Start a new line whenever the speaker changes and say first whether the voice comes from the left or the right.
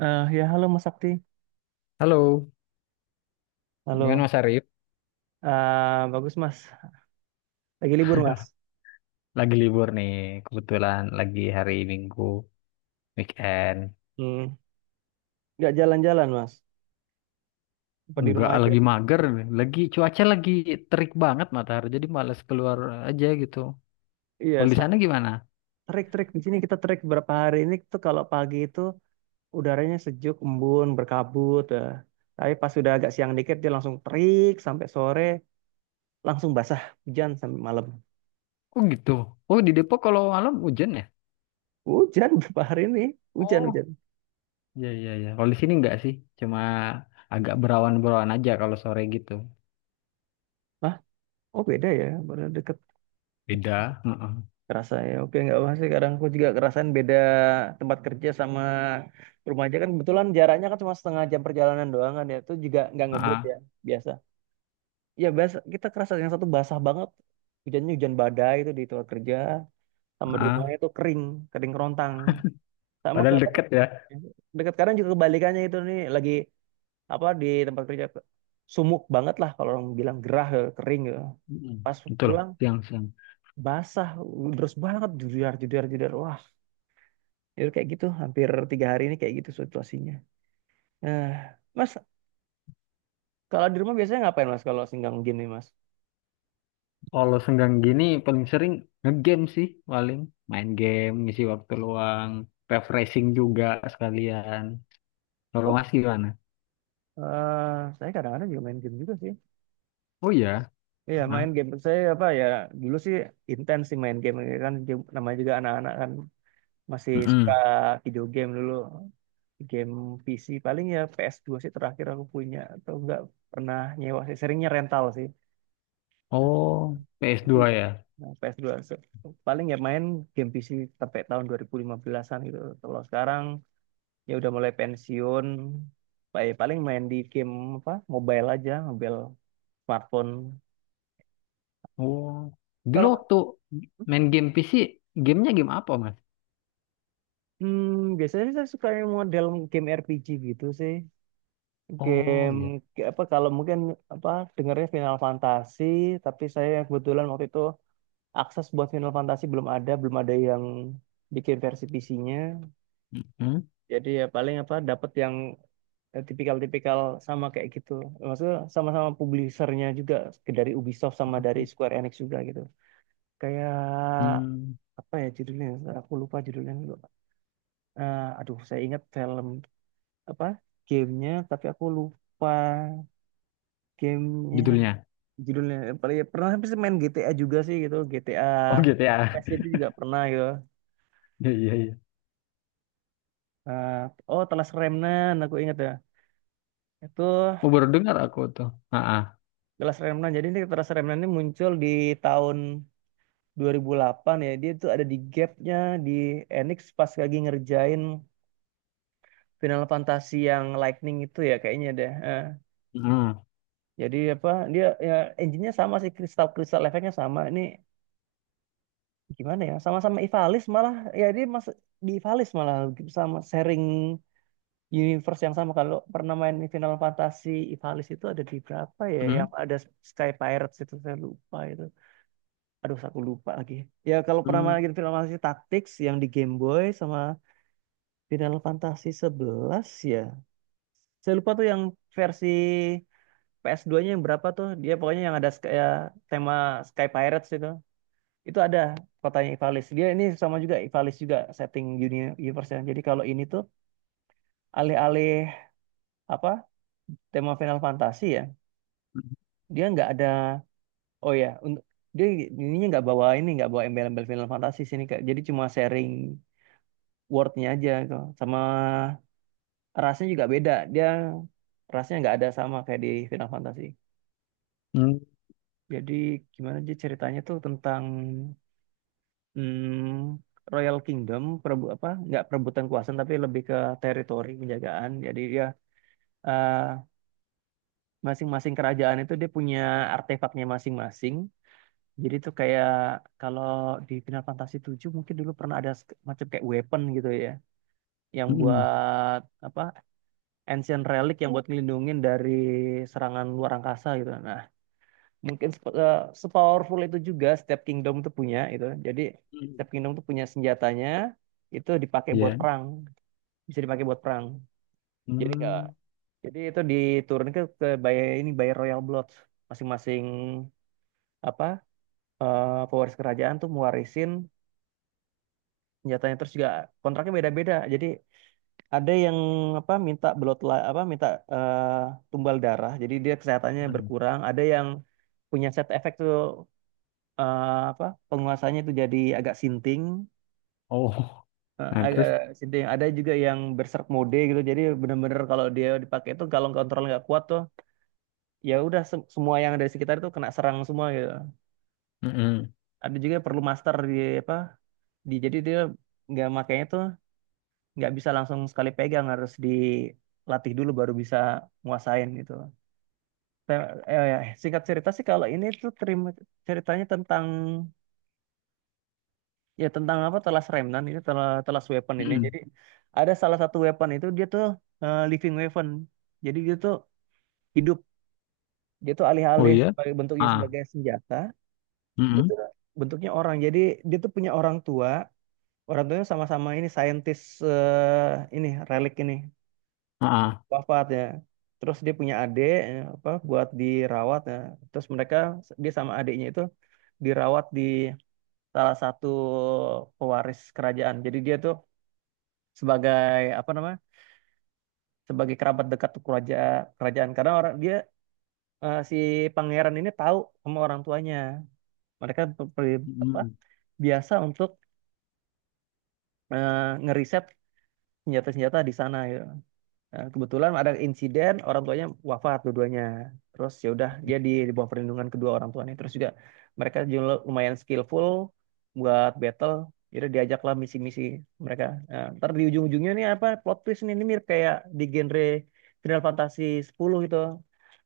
right: Halo Mas Sakti.
left: Halo, gimana
right: Halo.
left: Mas Arif?
right: Bagus, Mas. Lagi libur, Mas.
left: Lagi libur nih, kebetulan lagi hari Minggu, weekend.
right: Hmm. Nggak jalan-jalan, Mas. Apa di
left: Nggak
right: rumah aja?
left: lagi mager, lagi cuaca lagi terik banget matahari, jadi malas keluar aja gitu.
right: Iya,
left: Kalau di
right: sama.
left: sana gimana?
right: Di sini kita trek berapa hari ini tuh, kalau pagi itu udaranya sejuk, embun, berkabut. Eh. Tapi pas sudah agak siang dikit dia langsung terik sampai sore, langsung basah, hujan sampai malam.
left: Oh gitu. Oh di Depok kalau malam hujan ya?
right: Hujan berapa hari ini? Hujan,
left: Oh,
right: hujan.
left: iya iya iya. Kalau di sini nggak sih, cuma agak berawan-berawan aja kalau sore gitu.
right: Hah? Oh, beda ya, baru deket
left: Beda. Heeh.
right: kerasa ya. Oke, nggak apa sih, kadang aku juga kerasain beda tempat kerja sama rumah aja kan, kebetulan jaraknya kan cuma setengah jam perjalanan doang kan, ya itu juga nggak ngebut
left: Heeh.
right: ya biasa. Ya biasa, kita kerasa yang satu basah banget hujannya, hujan badai itu di tempat kerja, sama di
left: Heeh.
right: rumahnya itu kering, kering kerontang. Sama ke
left: Padahal deket ya.
right: Dekat, kadang juga kebalikannya itu nih, lagi apa, di tempat kerja sumuk banget lah, kalau orang bilang gerah ya, kering ya.
left: Mm.
right: Pas
left: Betul.
right: pulang
left: Siang-siang.
right: basah terus banget, jujur jujur jujur, wah. Ya kayak gitu, hampir 3 hari ini kayak gitu situasinya. Eh, Mas, kalau di rumah biasanya ngapain, Mas, kalau singgang game nih, Mas?
left: Kalau senggang gini paling sering ngegame sih, paling main game, ngisi waktu luang, refreshing juga sekalian. Kalau
right: Oh,
left: Mas gimana?
right: saya kadang-kadang juga main game juga sih.
left: Oh ya.
right: Iya,
left: Hah?
right: main game. Saya apa ya, dulu sih intens sih main game. Ya kan namanya juga anak-anak kan, masih suka
left: Mm-mm.
right: video game dulu. Game PC, paling ya PS2 sih terakhir aku punya, atau enggak pernah nyewa sih. Seringnya rental sih.
left: Oh, ps dua ya.
right: Nah, paling ya main game PC sampai tahun 2015-an gitu. Kalau sekarang ya udah mulai pensiun, paling main di game apa? Mobile aja, mobile smartphone.
left: Oh, dulu
right: Kalau
left: waktu main game PC, gamenya game apa Mas?
right: biasanya sih saya suka yang model game RPG gitu sih.
left: Oh
right: Game
left: ya.
right: apa kalau mungkin apa, dengarnya Final Fantasy, tapi saya kebetulan waktu itu akses buat Final Fantasy belum ada, belum ada yang bikin versi PC-nya.
left: Hmm?
right: Jadi ya paling apa, dapat yang tipikal-tipikal sama kayak gitu. Maksudnya sama-sama publishernya juga dari Ubisoft sama dari Square Enix juga gitu. Kayak
left: Hmm,
right: apa ya judulnya? Aku lupa judulnya dulu. Aduh, saya ingat film apa, gamenya, tapi aku lupa gamenya
left: judulnya.
right: judulnya. Paling ya, pernah sih main GTA juga sih gitu. GTA
left: Oh gitu ya.
right: Quest itu juga pernah gitu.
left: Iya iya iya.
right: Eh, oh, Telas Remnan, aku ingat ya. Itu
left: Oh baru dengar aku tuh. Ah, ah.
right: Telas Remnan. Jadi ini Telas Remnan ini muncul di tahun 2008 ya, dia tuh ada di gapnya di Enix pas lagi ngerjain Final Fantasy yang Lightning itu ya kayaknya deh.
left: Hmm.
right: Jadi apa, dia ya engine-nya sama sih, kristal kristal efeknya sama. Ini gimana ya, sama-sama Ivalice malah ya, dia Mas di Ivalice malah sama sharing universe yang sama. Kalau pernah main Final Fantasy Ivalice itu ada di berapa ya, yang
left: Hmm.
right: ada Sky Pirates itu, saya lupa itu. Aduh, aku lupa lagi. Ya kalau pernah
left: Hmm.
right: main Final Fantasy Tactics yang di Game Boy sama Final Fantasy 11 ya. Saya lupa tuh yang versi PS2 nya yang berapa tuh. Dia pokoknya yang ada kayak tema Sky Pirates itu. Itu ada kotanya Ivalice. Dia ini sama juga Ivalice juga setting dunia universe-nya. Jadi kalau ini tuh alih-alih apa, tema Final Fantasy ya. Dia nggak ada, oh ya untuk dia ininya nggak bawa, ini nggak bawa embel-embel Final Fantasy sini kayak, jadi cuma sharing word-nya aja gitu. Sama rasnya juga beda. Dia rasnya nggak ada sama kayak di Final Fantasy. Jadi gimana sih ceritanya tuh, tentang mm, Royal Kingdom, perebu apa? Nggak perebutan kuasa, tapi lebih ke teritori penjagaan. Jadi dia eh, masing-masing kerajaan itu dia punya artefaknya masing-masing. Jadi itu kayak kalau di Final Fantasy 7 mungkin dulu pernah ada macam kayak weapon gitu ya, yang
left: Hmm.
right: buat apa? Ancient relic yang buat ngelindungin dari serangan luar angkasa gitu. Nah, mungkin sepowerful itu juga setiap kingdom itu punya itu, jadi
left: Hmm.
right: setiap kingdom itu punya senjatanya, itu dipakai buat
left: Iya.
right: perang, bisa dipakai buat perang. Jadi enggak,
left: Hmm.
right: jadi itu diturunkan ke by ini, by royal blood masing-masing apa, pewaris kerajaan tuh mewarisin senjatanya. Terus juga kontraknya beda-beda, jadi ada yang apa, minta apa minta eh, tumbal darah jadi dia kesehatannya berkurang, ada yang punya side effect tuh apa, penguasanya itu jadi agak sinting,
left: Oh, nah
right: agak
left: terus,
right: sinting, ada juga yang berserk mode gitu jadi bener-bener kalau dia dipakai itu, kalau kontrol nggak kuat tuh ya udah, semua yang ada di sekitar itu kena serang semua gitu.
left: mm-mm,
right: Ada juga yang perlu master di apa, di, jadi dia nggak makainya tuh nggak bisa langsung sekali pegang, harus dilatih dulu baru bisa nguasain gitu. Te- Singkat cerita sih kalau ini tuh terima ceritanya tentang, ya tentang apa, telas remnant itu telas, telas weapon ini.
left: mm-mm.
right: Jadi ada salah satu weapon itu dia tuh living weapon. Jadi dia tuh hidup, dia tuh
left: Oh
right: alih-alih
left: iya,
right: sebagai bentuknya
left: ah,
right: sebagai senjata, dia
left: mm-mm,
right: tuh bentuknya orang. Jadi dia tuh punya orang tua, orang tuanya sama-sama ini saintis. eh, ini relik ini
left: ah, ah,
right: wafat ya. Terus dia punya adik apa, buat dirawat ya. Terus mereka, dia sama adiknya itu dirawat di salah satu pewaris kerajaan. Jadi dia tuh sebagai apa namanya, sebagai kerabat dekat kerajaan, kerajaan karena orang dia si pangeran ini tahu sama orang tuanya. Mereka apa,
left: mm-mm,
right: biasa untuk eh, ngeriset senjata-senjata di sana ya. Nah, kebetulan ada insiden orang tuanya wafat dua-duanya. Terus ya udah dia di bawah perlindungan kedua orang tuanya. Terus juga mereka juga lumayan skillful buat battle. Jadi diajaklah misi-misi mereka. Nah, ntar di ujung-ujungnya nih apa, plot twist nih, ini mirip kayak di genre Final Fantasy 10 itu.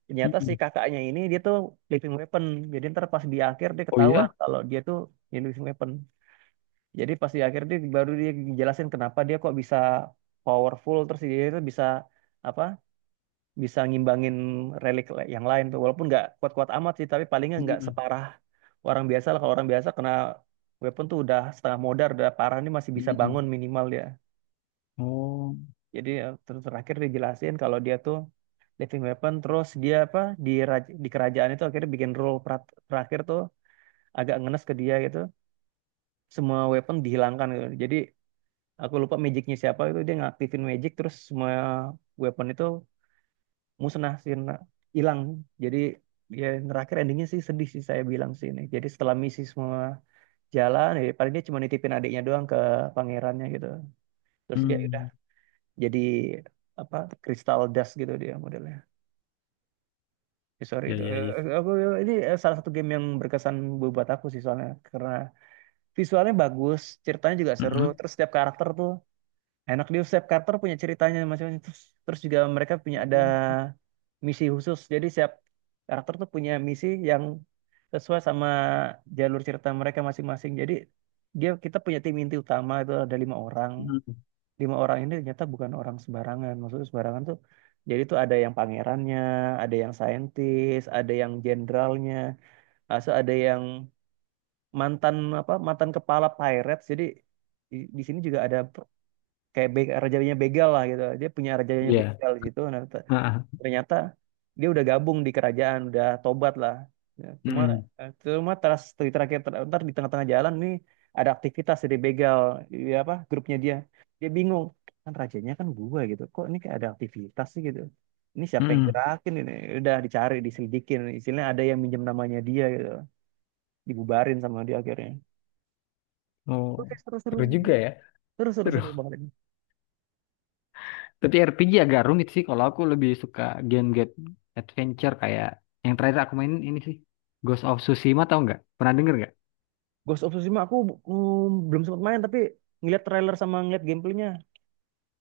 right: Ternyata si
left: mm-mm.
right: kakaknya ini dia tuh living weapon. Jadi ntar pas di akhir dia
left: Oh
right: ketahuan
left: iya,
right: kalau dia tuh ya living weapon. Jadi pas di akhir dia baru dia jelasin kenapa dia kok bisa powerful, terus dia itu bisa apa, bisa ngimbangin yang lain tuh, walaupun nggak kuat-kuat amat sih, tapi palingnya nggak
left: mm-mm,
right: separah orang biasa lah. Kalau orang biasa kena weapon tuh udah setengah modar, udah parah nih masih bisa
left: mm-mm.
right: bangun, minimal dia.
left: Oh,
right: Jadi ya, terakhir dijelasin kalau dia tuh living weapon, terus dia apa, di kerajaan itu akhirnya bikin rule. Terakhir tuh agak ngenes ke dia gitu, semua weapon dihilangkan gitu. Jadi aku lupa magicnya siapa itu, dia ngaktifin magic terus semua weapon itu musnah sih, hilang. Jadi ya terakhir endingnya sih sedih sih saya bilang sih ini. Jadi setelah misi semua jalan ya paling dia cuma nitipin adiknya doang ke pangerannya gitu, terus dia udah
left: mm.
right: jadi apa, kristal dust gitu dia modelnya. Ya, sorry
left: Ya,
right: itu.
left: ya, ya,
right: Aku ini, salah satu game yang berkesan buat aku sih, soalnya karena visualnya bagus, ceritanya juga seru,
left: mm-mm,
right: terus setiap karakter tuh enak. Di Seth karakter punya ceritanya masing-masing. Terus juga mereka punya ada misi khusus. Jadi setiap karakter tuh punya misi yang sesuai sama jalur cerita mereka masing-masing. Jadi dia kita punya tim inti utama itu ada 5 orang.
left: mm-mm.
right: Lima orang ini ternyata bukan orang sembarangan. Maksudnya sembarangan tuh, jadi tuh ada yang pangerannya, ada yang saintis, ada yang jenderalnya, asal ada yang mantan apa, mantan kepala pirates. Jadi di sini juga ada kayak be rajanya begal lah gitu, dia punya rajanya
left: Ya,
right: begal gitu. Nah,
left: ah, ah,
right: ternyata dia udah gabung di kerajaan, udah tobat lah. Ya, cuma
left: mm-mm,
right: eh, cuma terus di terakhir ntar di tengah-tengah jalan nih ada aktivitas dari begal ya, apa grupnya dia, dia bingung kan, rajanya kan gua gitu, kok ini kayak ada aktivitas sih gitu, ini siapa yang
left: mm-mm.
right: gerakin ini. Udah dicari diselidikin, istilahnya ada yang minjem namanya dia gitu, dibubarin sama dia akhirnya.
left: Oh,
right: Oke, seru seru
left: seru juga ya,
right: seru seru
left: seru.
right: seru banget.
left: Tapi RPG agak rumit sih, kalau aku lebih suka game-game adventure kayak yang terakhir aku mainin ini sih, Ghost of Tsushima tau nggak? Pernah denger nggak?
right: Ghost of Tsushima aku belum sempat main, tapi ngeliat trailer sama ngeliat gameplaynya.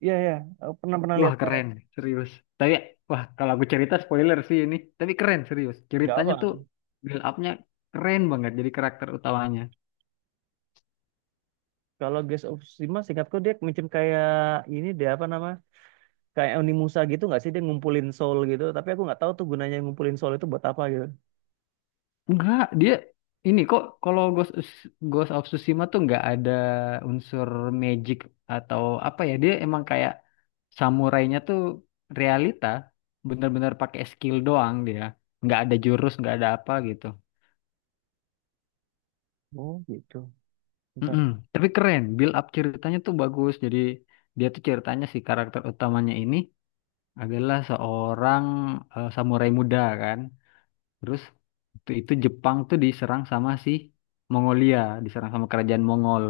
right: Iya iya, aku pernah pernah lihat
left: Wah
right: lihat.
left: keren, serius. Tapi wah kalau aku cerita spoiler sih ini. Tapi keren serius.
right: Nggak
left: Ceritanya
right: apa.
left: tuh build up-nya keren banget jadi karakter utamanya.
right: Kalau Ghost of Tsushima seingatku dia macam kayak ini, dia apa nama? Kayak Onimusa gitu nggak sih, dia ngumpulin soul gitu. Tapi aku nggak tahu tuh gunanya ngumpulin soul itu buat apa gitu.
left: Enggak, dia ini kok kalau Ghost, Ghost of Tsushima tuh nggak ada unsur magic atau apa ya. Dia emang kayak samurainya tuh realita, bener-bener pakai skill doang dia. Nggak ada jurus, nggak ada apa gitu.
right: Oh gitu. Bentar.
left: Mm-mm. Tapi keren, build up ceritanya tuh bagus. Jadi dia tuh ceritanya si karakter utamanya ini adalah seorang samurai muda kan. Terus waktu itu Jepang tuh diserang sama si Mongolia, diserang sama kerajaan Mongol.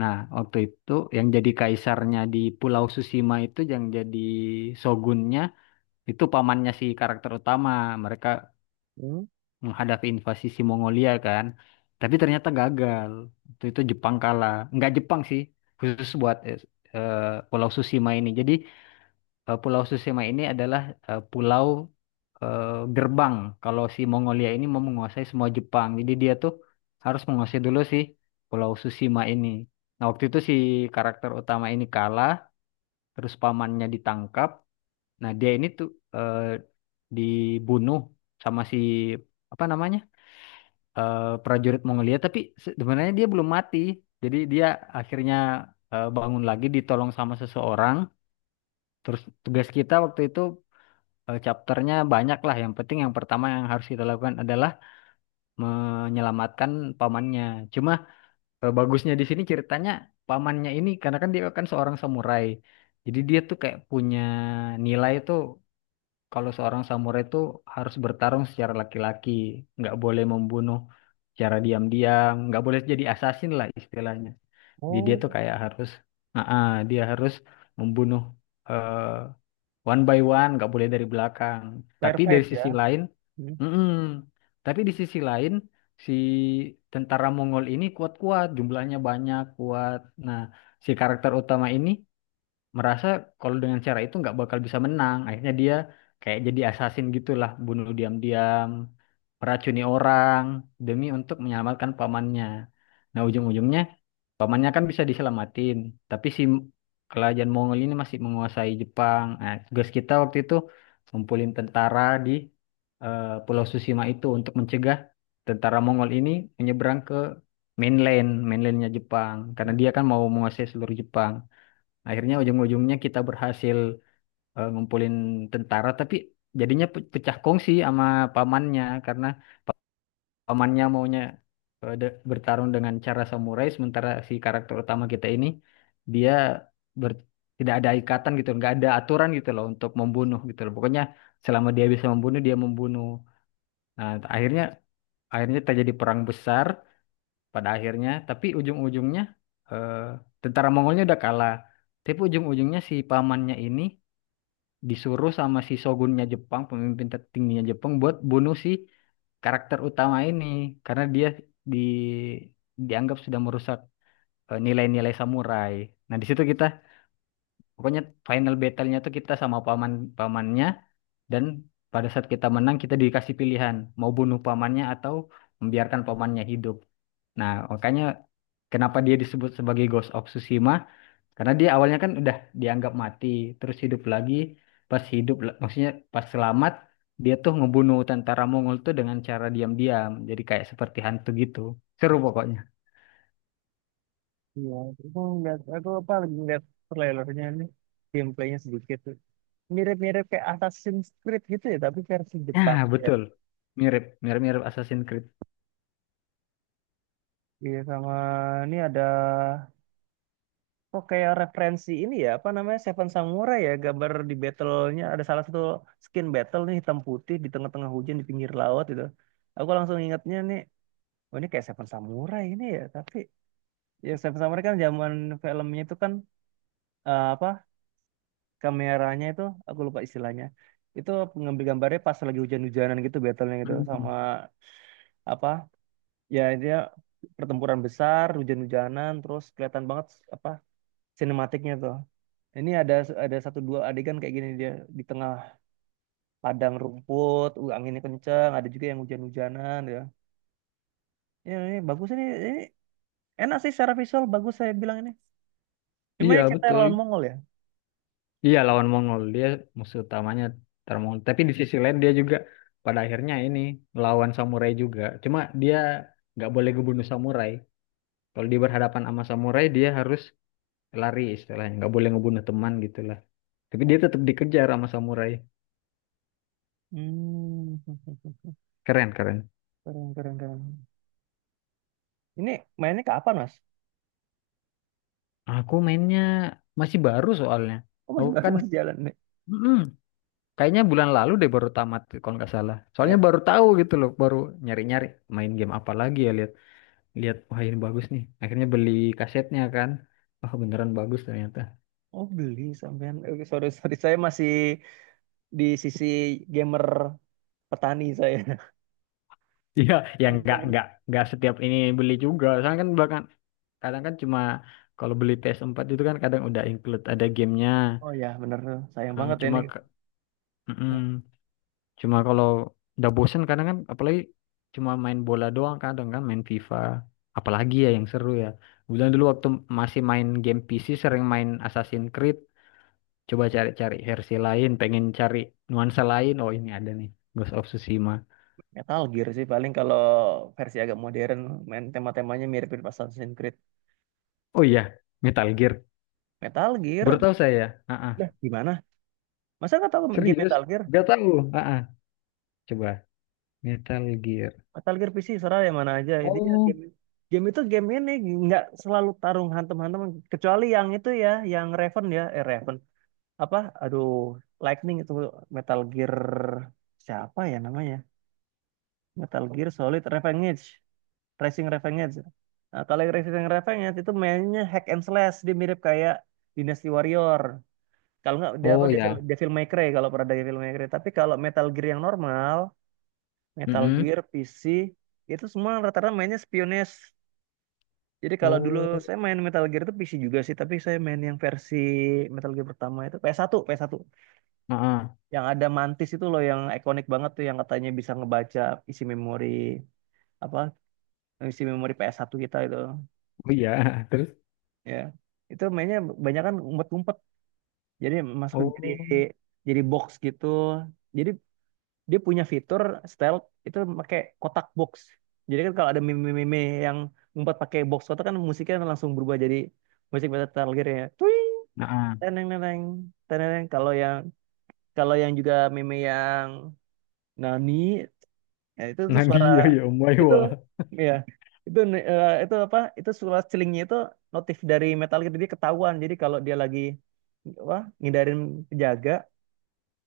left: Nah, waktu itu yang jadi kaisarnya di Pulau Susima itu yang jadi shogunnya itu pamannya si karakter utama. Mereka
right: Hmm.
left: menghadapi invasi si Mongolia kan. Tapi ternyata gagal. Waktu itu Jepang kalah. Nggak Jepang sih, khusus buat eh, Pulau Susima ini. Jadi Pulau Susima ini adalah pulau eh, gerbang. Kalau si Mongolia ini mau menguasai semua Jepang, jadi dia tuh harus menguasai dulu si Pulau Susima ini. Nah, waktu itu si karakter utama ini kalah, terus pamannya ditangkap. Nah, dia ini tuh eh, dibunuh sama si apa namanya prajurit Mongolia, tapi sebenarnya dia belum mati. Jadi dia akhirnya bangun lagi, ditolong sama seseorang. Terus tugas kita waktu itu chapternya banyak lah. Yang penting yang pertama yang harus kita lakukan adalah menyelamatkan pamannya. Cuma bagusnya di sini ceritanya, pamannya ini karena kan dia kan seorang samurai. Jadi dia tuh kayak punya nilai tuh kalau seorang samurai tuh harus bertarung secara laki-laki, nggak boleh membunuh secara diam-diam, nggak boleh jadi assassin lah istilahnya. Jadi dia
right: Oh,
left: tuh kayak harus, dia harus membunuh eh, one by one, nggak boleh dari belakang. Tapi dari
right: Firefight ya.
left: sisi lain,
right: Hmm.
left: mm-mm. Tapi di sisi lain, si tentara Mongol ini kuat-kuat, jumlahnya banyak, kuat. Nah, si karakter utama ini merasa kalau dengan cara itu nggak bakal bisa menang. Akhirnya dia kayak jadi assassin gitulah, bunuh diam-diam, meracuni orang demi untuk menyelamatkan pamannya. Nah, ujung-ujungnya pamannya kan bisa diselamatin, tapi si kerajaan Mongol ini masih menguasai Jepang. Nah, tugas kita waktu itu ngumpulin tentara di Pulau Susima itu untuk mencegah tentara Mongol ini menyeberang ke mainland, mainlandnya Jepang, karena dia kan mau menguasai seluruh Jepang. Akhirnya ujung-ujungnya kita berhasil ngumpulin tentara, tapi jadinya pecah kongsi sama pamannya karena pamannya maunya bertarung dengan cara samurai, sementara si karakter utama kita ini dia ber- tidak ada ikatan gitu, nggak ada aturan gitu loh untuk membunuh gitu loh, pokoknya selama dia bisa membunuh dia membunuh. Nah akhirnya, terjadi perang besar pada akhirnya, tapi ujung-ujungnya eh, tentara Mongolnya udah kalah, tapi ujung-ujungnya si pamannya ini disuruh sama si shogunnya Jepang, pemimpin tertingginya Jepang buat bunuh si karakter utama ini karena dia di dianggap sudah merusak nilai-nilai samurai. Nah, di situ kita pokoknya final battle-nya tuh kita sama paman, pamannya, dan pada saat kita menang kita dikasih pilihan mau bunuh pamannya atau membiarkan pamannya hidup. Nah, makanya kenapa dia disebut sebagai Ghost of Tsushima karena dia awalnya kan udah dianggap mati, terus hidup lagi. Pas hidup, maksudnya pas selamat, dia tuh ngebunuh tentara Mongol tuh dengan cara diam-diam. Jadi kayak seperti hantu gitu. Seru pokoknya.
right: Iya, aku ngeliat, aku apa lagi ngeliat trailernya nih, gameplaynya sedikit tuh. Mirip-mirip kayak Assassin's Creed gitu ya, tapi versi
left: Nah,
right: Jepang. Ya.
left: betul. Mirip, mirip-mirip Assassin's Creed.
right: Iya, sama ini ada kok kayak referensi ini ya, apa namanya, Seven Samurai ya, gambar di battle-nya ada salah satu skin battle nih hitam putih di tengah-tengah hujan di pinggir laut gitu. Aku langsung ingatnya nih, oh ini kayak Seven Samurai ini ya. Tapi ya Seven Samurai kan zaman filmnya itu kan apa, kameranya itu, aku lupa istilahnya itu, ngambil gambarnya pas lagi hujan-hujanan gitu battle-nya gitu. Sama
left: Mhm.
right: apa ya, dia pertempuran besar hujan-hujanan, terus kelihatan banget apa, sinematiknya tuh. Ini ada satu dua adegan kayak gini, dia di tengah padang rumput, anginnya kencang, ada juga yang hujan-hujanan ya. Ya ini bagus ini enak sih, secara visual bagus saya bilang ini. Cuma ini
left: Iya,
right: kita lawan
left: betul.
right: Mongol ya.
left: Iya, lawan Mongol. Dia musuh utamanya tentara Mongol. Tapi di sisi lain dia juga pada akhirnya ini lawan samurai juga. Cuma dia nggak boleh ngebunuh samurai. Kalau dia berhadapan sama samurai, dia harus lari, istilahnya nggak boleh ngebunuh teman gitulah, tapi dia tetap dikejar sama samurai.
right: Hmm,
left: Keren keren.
right: keren keren keren. Ini mainnya kapan, Mas?
left: Aku mainnya masih baru soalnya,
right: Oh masih
left: aku
right: baru,
left: kan
right: masih jalan nih.
left: mm-mm, kayaknya bulan lalu deh baru tamat kalau nggak salah, soalnya
right: Eh,
left: baru tahu gitu loh, baru nyari nyari main game apa lagi ya, lihat lihat wah ini bagus nih, akhirnya beli kasetnya kan, wah beneran bagus ternyata.
right: oh, beli sampean. Oke, sorry sorry saya masih di sisi gamer petani saya.
left: Iya ya, nggak setiap ini beli juga soalnya kan, bahkan kadang kan cuma kalau beli PS4 itu kan kadang udah include ada gamenya.
right: Oh ya bener, sayang banget
left: Eh,
right: ya ini.
left: cuma ke- Mm-mm. Cuma kalau udah bosen kadang kan, apalagi cuma main bola doang kadang kan main FIFA, apalagi ya yang seru ya. Bulan dulu waktu masih main game PC sering main Assassin's Creed, coba cari-cari versi lain, pengen cari nuansa lain, oh ini ada nih Ghost of Tsushima.
right: Metal Gear sih paling kalau versi agak modern main tema-temanya mirip-mirip Assassin's Creed.
left: Oh iya, Metal Gear,
right: Metal
left: baru
right: Gear,
left: tahu saya.
right: lah
left: Ah
right: gimana? Masa nggak tahu game
left: Serius?
right: Metal Gear?
left: Gak tahu. Ah Coba Metal Gear.
right: Metal Gear PC serah yang mana aja. Dia
left: Oh,
right: game game itu game ini nggak selalu tarung hantam-hantam kecuali yang itu ya, yang Raven ya, Raven apa? Aduh, Lightning itu Metal Gear siapa ya namanya? Metal Gear Solid Revenge, Racing Revenge. Nah, kalau yang Racing Revenge itu mainnya hack and slash, dia mirip kayak Dynasty Warrior. Kalau nggak dia apa
left: oh
right: Devil
left: ya.
right: Devil May Cry kalau pernah ada Devil May Cry. Tapi kalau Metal Gear yang normal, Metal
left: Mm-mm.
right: Gear PC itu semua rata-rata mainnya spionage. Jadi kalau dulu
left: Oh.
right: saya main Metal Gear itu PC juga sih, tapi saya main yang versi Metal Gear pertama itu PS1, ps satu P S satu.
left: ah
right: Yang ada Mantis itu loh yang ikonik banget tuh yang katanya bisa ngebaca isi memori apa isi memori ps satu kita itu.
left: Oh iya. Terus.
right: Ya. Itu mainnya banyak kan umpet-umpet. Jadi masuk jadi
left: Oh.
right: jadi box gitu. Jadi dia punya fitur stealth itu pakai kotak box jadi kan kalau ada meme-meme yang ngumpet pakai box kotak kan musiknya langsung berubah jadi musik Metal Gear ya Tuing,
left: ah
right: teneng teneng teneng kalau yang juga meme yang Nani ya itu tuh suara
left: Nadia ya Om
right: itu
left: Maiwa.
right: ya itu itu apa itu suara celingnya itu notif dari Metal Gear jadi ketahuan jadi kalau dia lagi apa ngindarin penjaga.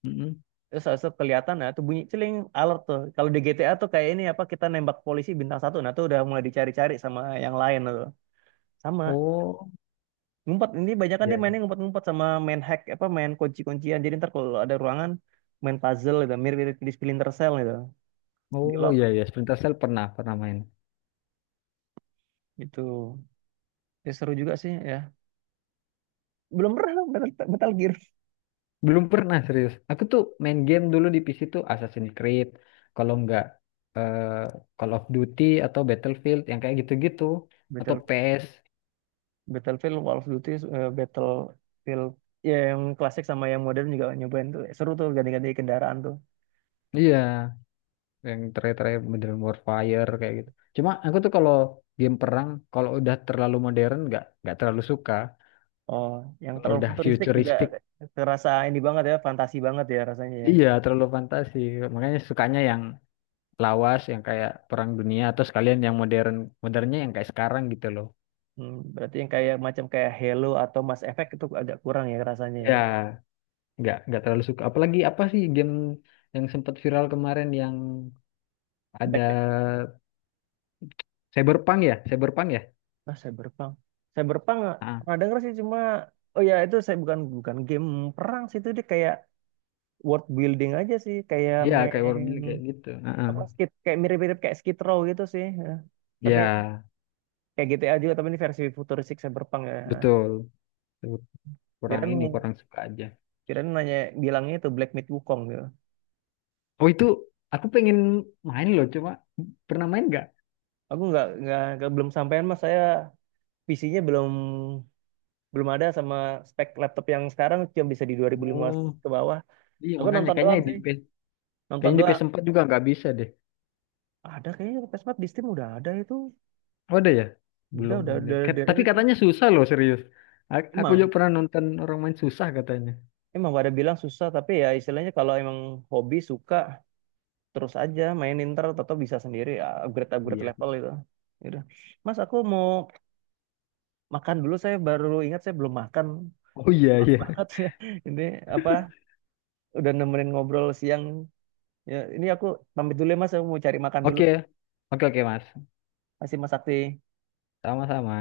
left: Mm-mm.
right: Terus habis itu kelihatan nah tuh bunyi celing alert tuh. Kalau di G T A tuh kayak ini apa kita nembak polisi bintang satu nah tuh udah mulai dicari-cari sama yang lain nah, tuh. Sama
left: Oh.
right: ngumpet ini banyak kan dia
left: Ya.
right: mainnya ngumpet-ngumpet sama main hack apa main kunci-kuncian. Jadi ntar kalau ada ruangan main puzzle gitu mirip-mirip di Splinter Cell gitu. Di
left: Oh
right: lock
left: iya ya, Splinter Cell pernah pernah main.
right: gitu. Ya, seru juga sih ya. Belum pernah Battle Gear.
left: Belum pernah serius. Aku tuh main game dulu di PC tuh Assassin's Creed, kalau nggak eh, Call of Duty atau Battlefield yang kayak gitu-gitu atau
right: Battle,
left: PES.
right: Battlefield, Call of Duty, Battlefield ya yang klasik sama yang modern juga nyobain tuh seru tuh ganti-ganti kendaraan tuh.
left: Iya, yang terakhir-terakhir Modern Warfare kayak gitu. Cuma aku tuh kalau game perang kalau udah terlalu modern nggak terlalu suka.
right: Oh, yang
left: Kalau
right: terlalu
left: udah
right: futuristik juga
left: futuristik,
right: terasa ini banget ya, fantasi banget ya rasanya ya.
left: iya terlalu fantasi. Makanya sukanya yang lawas yang kayak Perang Dunia atau sekalian yang modern, modernnya yang kayak sekarang gitu loh.
right: Hmm, berarti yang kayak macam kayak Halo atau Mass Effect itu agak kurang ya rasanya ya.
left: Ya, nggak terlalu suka. Apalagi apa sih game yang sempat viral kemarin yang ada,
right: Black.
left: Cyberpunk ya, Cyberpunk ya.
right: Nah, Cyberpunk. Cyberpunk
left: Ah.
right: pernah denger sih cuma oh ya itu saya bukan bukan game perang sih itu dia kayak world building aja sih, kayak
left: Iya, kayak world
right: main
left: building kayak gitu. Heeh.
right: apa skit kayak mirip-mirip kayak Skid Row gitu sih. Ya. Tapi
left: Ya,
right: kayak GTA juga tapi ini versi futuristik Cyberpunk ya.
left: betul. Kurang
right: Kirain
left: ini, kurang suka aja.
right: kirain nanya bilangnya itu Black Myth Wukong gitu.
left: Oh itu, aku pengen main loh, coba pernah main nggak?
right: Aku belum sampean mas. Saya PC-nya belum belum ada sama spek laptop yang sekarang cuma bisa di 2015
left: Oh.
right: ke bawah.
left: Iya,
right: Aku
left: makanya
right: nonton
left: kayaknya
right: doang
left: di
right: sih,
left: PS,
right: nonton
left: kayaknya di
right: doang.
left: PS4 juga nggak bisa deh.
right: Ada kayaknya PS4 di Steam udah ada itu.
left: Oh, ada ya?
right: Udah
left: Belum
right: udah
left: punya.
right: udah
left: Tapi
right: dirilis. Ya.
left: katanya susah loh, serius. Aku juga
right: Emang
left: pernah nonton orang main susah katanya.
right: emang pada bilang susah tapi ya istilahnya kalau emang hobi suka terus aja mainin ntar atau bisa sendiri upgrade upgrade
left: Iya.
right: level itu. Ya Mas aku mau makan dulu saya baru ingat saya belum makan.
left: Oh iya,
right: Maaf
left: iya.
right: banget ya. Ini apa udah nemenin ngobrol siang. Ya, ini aku pamit dulu ya Mas, aku mau cari makan dulu.
left: Oke. Oke, oke, Mas.
right: Masih Mas Sakti.
left: Sama-sama.